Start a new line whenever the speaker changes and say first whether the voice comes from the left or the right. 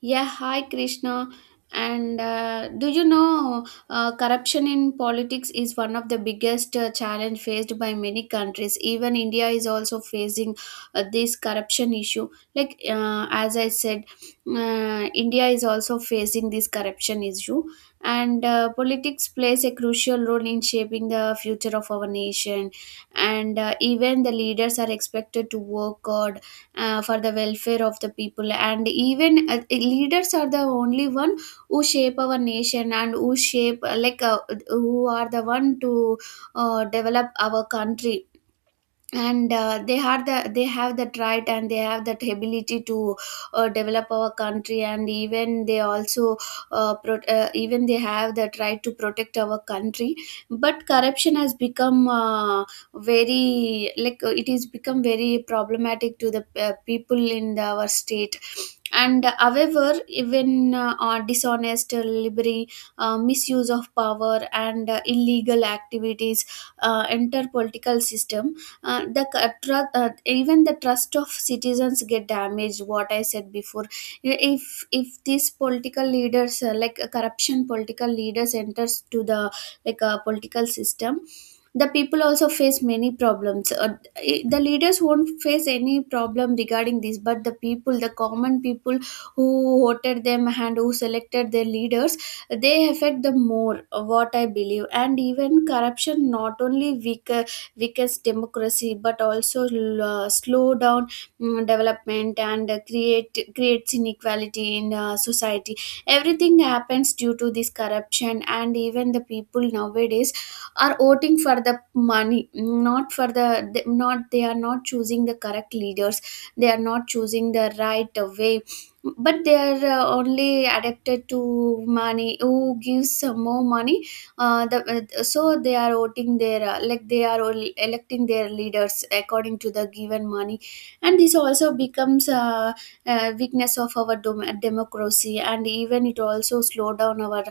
right: Yeah, hi Krishna. And do you know corruption in politics is one of the biggest challenge faced by many countries. Even India is also facing this corruption issue. As I said, India is also facing this corruption issue, and politics plays a crucial role in shaping the future of our nation. And even the leaders are expected to work hard for the welfare of the people, and even leaders are the only one who shape our nation and who shape who are the one to develop our country, and they had the they have that right and they have that ability to develop our country, and even they also even they have that right to protect our country. But corruption has become very like it is become very problematic to the people in the, our state. And however even dishonest delivery, bribery, misuse of power, and illegal activities enter political system. Even the trust of citizens get damaged, what I said before. If these political leaders, corruption political leaders enters to the political system, the people also face many problems. The leaders won't face any problem regarding this, but the people, the common people who voted them and who selected their leaders, they affect the more, what I believe. And even corruption not only weaker weakens democracy but also slow down development, and creates inequality in society. Everything happens due to this corruption. And even the people nowadays are voting for the money, not for the not they are not choosing the correct leaders, they are not choosing the right way, but they are only addicted to money. Who gives more money uh, the, so they are voting their they are all electing their leaders according to the given money. And this also becomes a weakness of our democracy, and even it also slow down our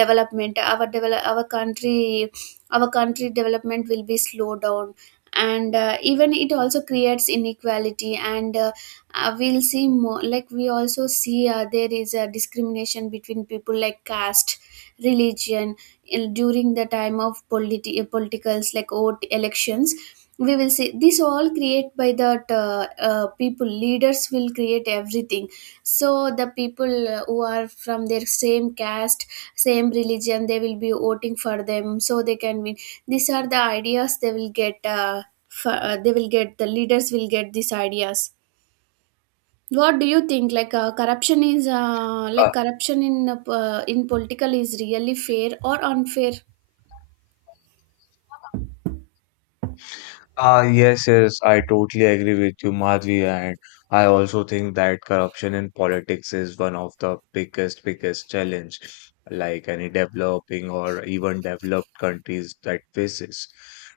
right: development, our develop our country, our country development will be slowed down. And even it also creates inequality, and we'll see more, like we also see there is a discrimination between people like caste, religion, in, during the time of politicals, like vote elections. We will see this all create by that people, leaders will create everything. So the people who are from their same caste, same religion, they will be voting for them so they can win. These are the ideas they will get, they will get, the leaders will get these ideas. What do you think, corruption is,
left: Uh,
right: corruption in political is really fair or unfair?
left: yes, yes, I totally agree with you, Madhvi, and I also think that corruption in politics is one of the biggest, biggest challenge like any developing or even developed countries that faces.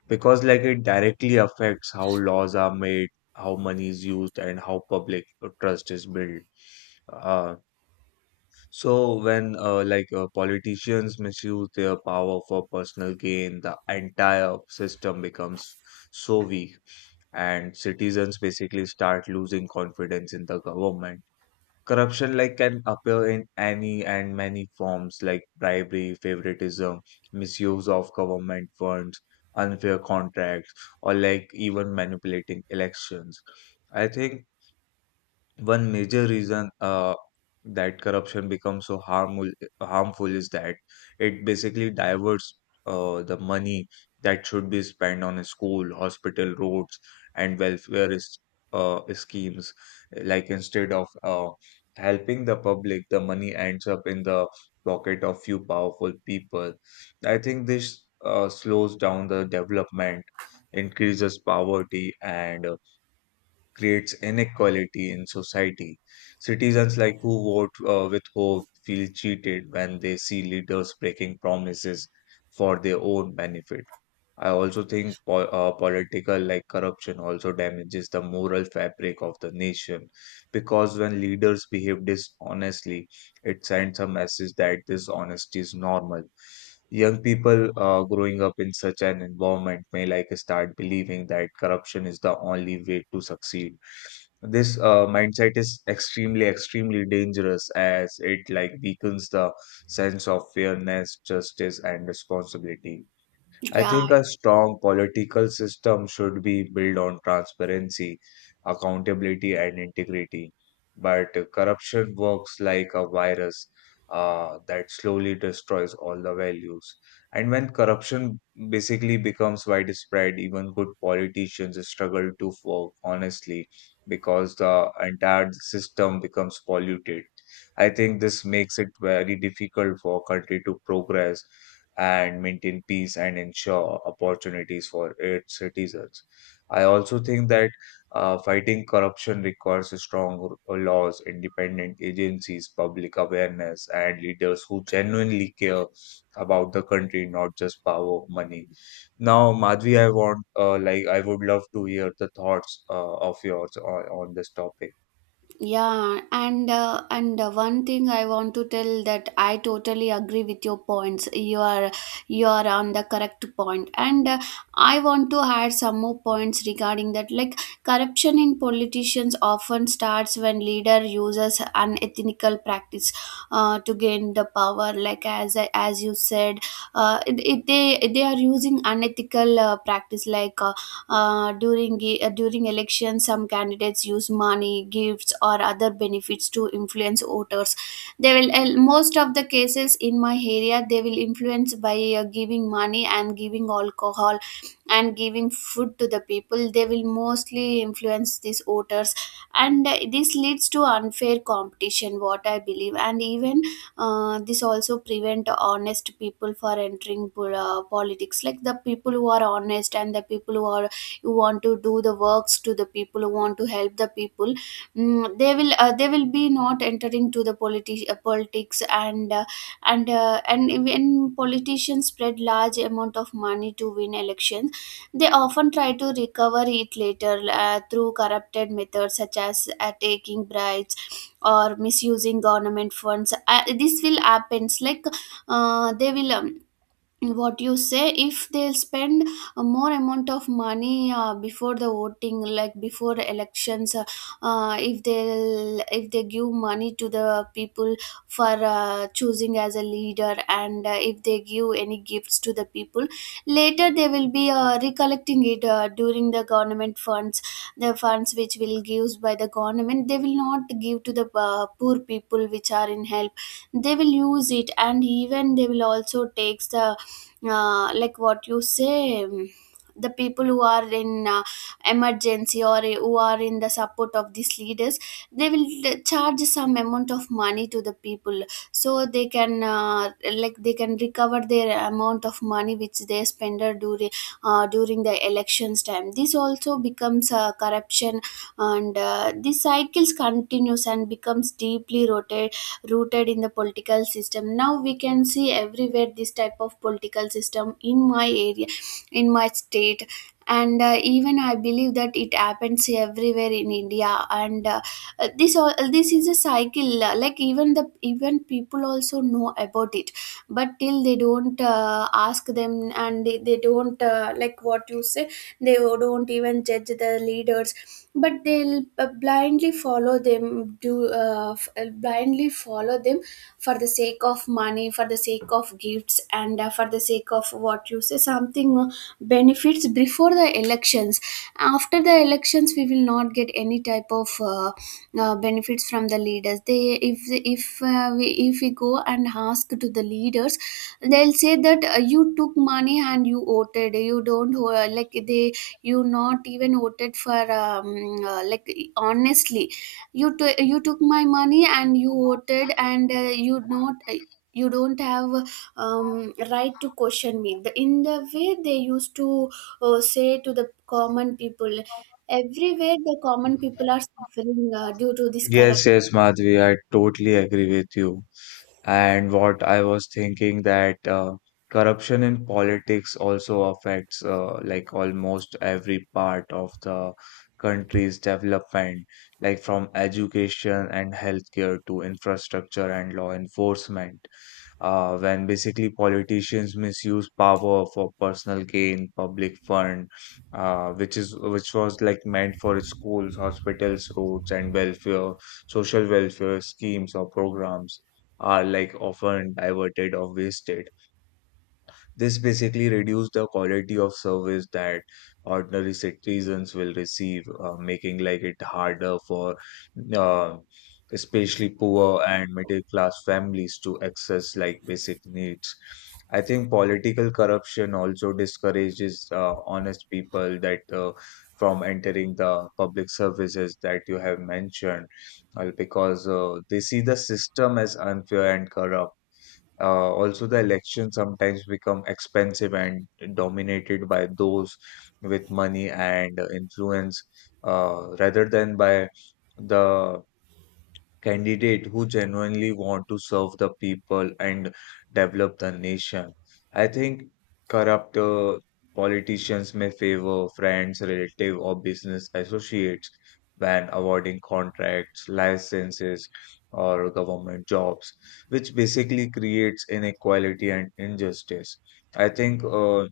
left: Because like it directly affects how laws are made, how money is used, and how public trust is built. Uh, So when like politicians misuse their power for personal gain, the entire system becomes so weak, and citizens basically start losing confidence in the government. Corruption like can appear in any and many forms like bribery, favoritism, misuse of government funds, unfair contracts, or like even manipulating elections. I think one major reason that corruption becomes so harmful is that it basically diverts the money that should be spent on a school, hospital, roads, and welfare is, schemes. Like instead of helping the public, the money ends up in the pocket of few powerful people. I think this slows down the development, increases poverty, and creates inequality in society. Citizens like who vote with hope feel cheated when they see leaders breaking promises for their own benefit. I also think political like corruption also damages the moral fabric of the nation because when leaders behave dishonestly, it sends a message that dishonesty is normal. Young people growing up in such an environment may like start believing that corruption is the only way to succeed. This mindset is extremely, extremely dangerous as it like weakens the sense of fairness, justice, and responsibility. I
right: Yeah.
left: think a strong political system should be built on transparency, accountability, and integrity. But corruption works like a virus that slowly destroys all the values. And when corruption basically becomes widespread, even good politicians struggle to work honestly because the entire system becomes polluted. I think this makes it very difficult for a country to progress and maintain peace and ensure opportunities for its citizens. I also think that fighting corruption requires strong laws, independent agencies, public awareness, and leaders who genuinely care about the country, not just power, money. Now, Madhvi, I want, like, I would love to hear the thoughts of yours on this topic.
right: Yeah, and one thing I want to tell, that I totally agree with your points. You are, you are on the correct point, and I want to add some more points regarding that. Like corruption in politicians often starts when leader uses unethical practice to gain the power. Like as you said, they are using unethical practice, like during elections some candidates use money, gifts, or other benefits to influence voters. They will, most of the cases in my area, they will influence by giving money and giving alcohol and giving food to the people. They will mostly influence these voters, and this leads to unfair competition, what I believe. And even this also prevent honest people for entering politics, like the people who are honest and the people who are, you want to do the works to the people, you want to help the people, they will, they will be not entering to the politics. And and when politicians spread large amount of money to win elections, they often try to recover it later through corrupted methods, such as taking bribes or misusing government funds. This will happens like, they will, what you say, if they spend a more amount of money before the voting, like before the elections, if they, if they give money to the people for choosing as a leader, and if they give any gifts to the people, later they will be recollecting it during the government funds. The funds which will gives by the government, they will not give to the poor people which are in help. They will use it, and even they will also takes the what you say, the people who are in emergency or who are in the support of these leaders, they will charge some amount of money to the people so they can they can recover their amount of money which they spend during during the elections time. This also becomes corruption. And these cycles continues and becomes deeply rotated rooted in the political system. Now we can see everywhere this type of political system, in my area, in my state. And even I believe that it happens everywhere in india. And this is a cycle, even the, even people also know about it, but till they don't ask them, and they don't, what you say, they don't even judge the leaders, but they'll blindly follow them, do blindly follow them for the sake of money, for the sake of gifts, and for the sake of, what you say, something benefits before the elections. After the elections we will not get any type of benefits from the leaders. They, if we, if we go and ask to the leaders, they'll say that you took money and you voted. You don't, they, you not even voted for uh, like honestly, you took my money and you voted, and you not, you don't have right to question me. The, in the way they used to say to the common people. Everywhere the common people are suffering due to this corruption.
left: Yes, yes, Madhvi, I totally agree with you. And what I was thinking that corruption in politics also affects like almost every part of the country's development, like from education and healthcare to infrastructure and law enforcement when basically politicians misuse power for personal gain, public fund, which is which was like meant for schools, hospitals, roads, and welfare, social welfare schemes or programs are like often diverted or wasted. This basically reduced the quality of service that ordinary citizens will receive, making like it harder for uh, especially poor and middle class families to access like basic needs. I think political corruption also discourages honest people that from entering the public services that you have mentioned, because they see the system as unfair and corrupt also, the elections sometimes become expensive and dominated by those with money and influence, rather than by the candidate who genuinely want to serve the people and develop the nation. I think corrupt politicians may favor friends, relative, or business associates when awarding contracts, licenses, or government jobs, which basically creates inequality and injustice. I think uh,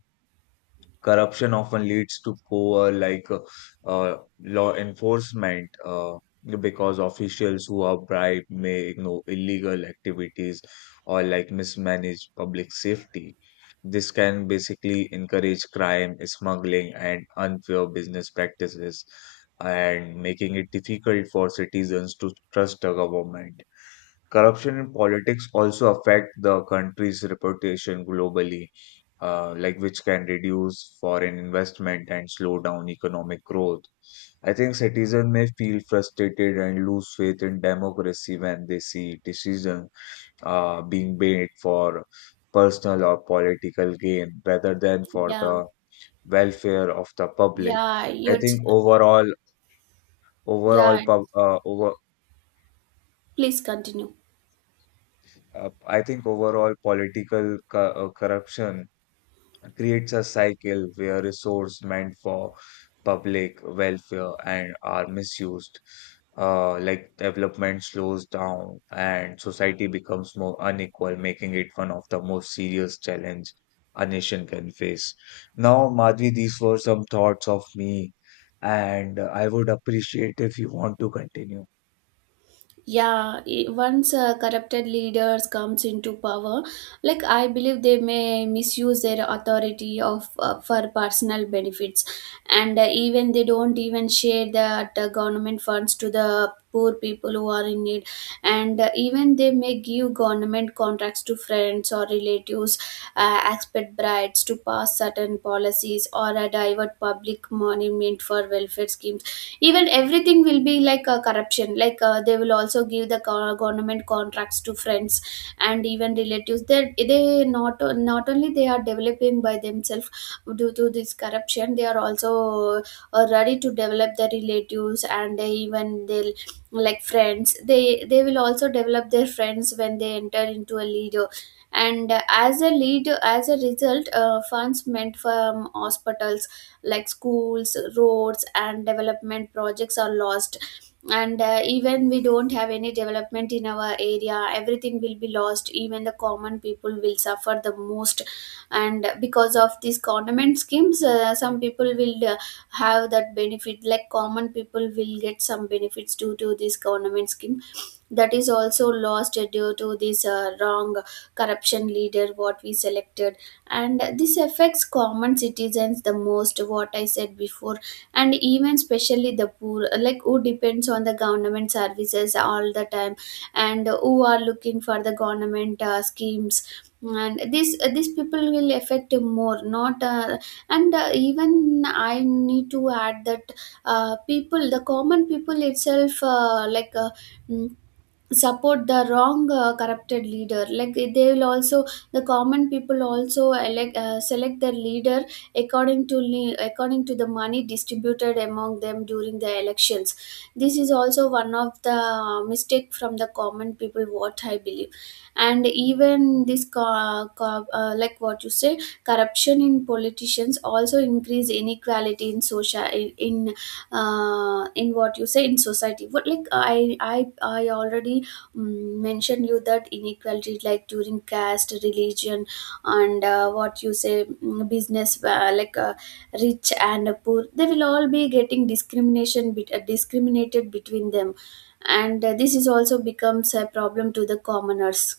left: Corruption often leads to poor, law enforcement, because officials who are bribed may ignore illegal activities or like mismanage public safety. This can basically encourage crime, smuggling, and unfair business practices, and making it difficult for citizens to trust the government corruption in politics also affect the country's reputation globally, like which can reduce foreign investment and slow down economic growth. I think citizens may feel frustrated and lose faith in democracy when they see decisions being made for personal or political gain rather than for
right: Yeah.
left: the welfare of the public.
right: Yeah,
left: I
right: you.
left: think overall,
right: Yeah,
left: pub, uh, over,
right: please continue.
left: I think overall political co corruption creates a cycle where resources meant for public welfare and are misused. Like development slows down and society becomes more unequal, making it one of the most serious challenge a nation can face. Now, Madhvi, these were some thoughts of me, and I would appreciate if you want to continue.
right: Yeah, once corrupted leaders comes into power, like I believe they may misuse their authority of for personal benefits, and even they don't even share that government funds to the poor people who are in need, and even they may give government contracts to friends or relatives, expect bribes to pass certain policies, or divert public money meant for welfare schemes. Even everything will be like a corruption. They will also give the government contracts to friends and even relatives. They not, not only they are developing by themselves due to this corruption, they are also ready to develop their relatives, and they, even they'll, like friends, they will also develop their friends when they enter into a leader. And as a result, funds meant for hospitals, like schools, roads, and development projects are lost. And even we don't have any development in our area, everything will be lost, even the common people will suffer the most. And because of these government schemes, some people will have that benefit, like common people will get some benefits due to these government schemes. That is also lost due to this wrong corruption leader what we selected, and this affects common citizens the most, what I said before. And even especially the poor, like who depends on the government services all the time, and who are looking for the government schemes, and this, these people will affect more, not and even I need to add that people, the common people itself, mm, support the wrong corrupted leader. They will also, the common people also elect, select their leader according to according to the money distributed among them during the elections. This is also one of the mistake from the common people, what I believe. And even this what you say, corruption in politicians also increase inequality in social in what you say in society. What, like I already mentioned you that inequality, like during caste, religion, and what you say, business, rich and poor, they will all be getting discrimination discriminated between them. And this is also becomes a problem to the commoners.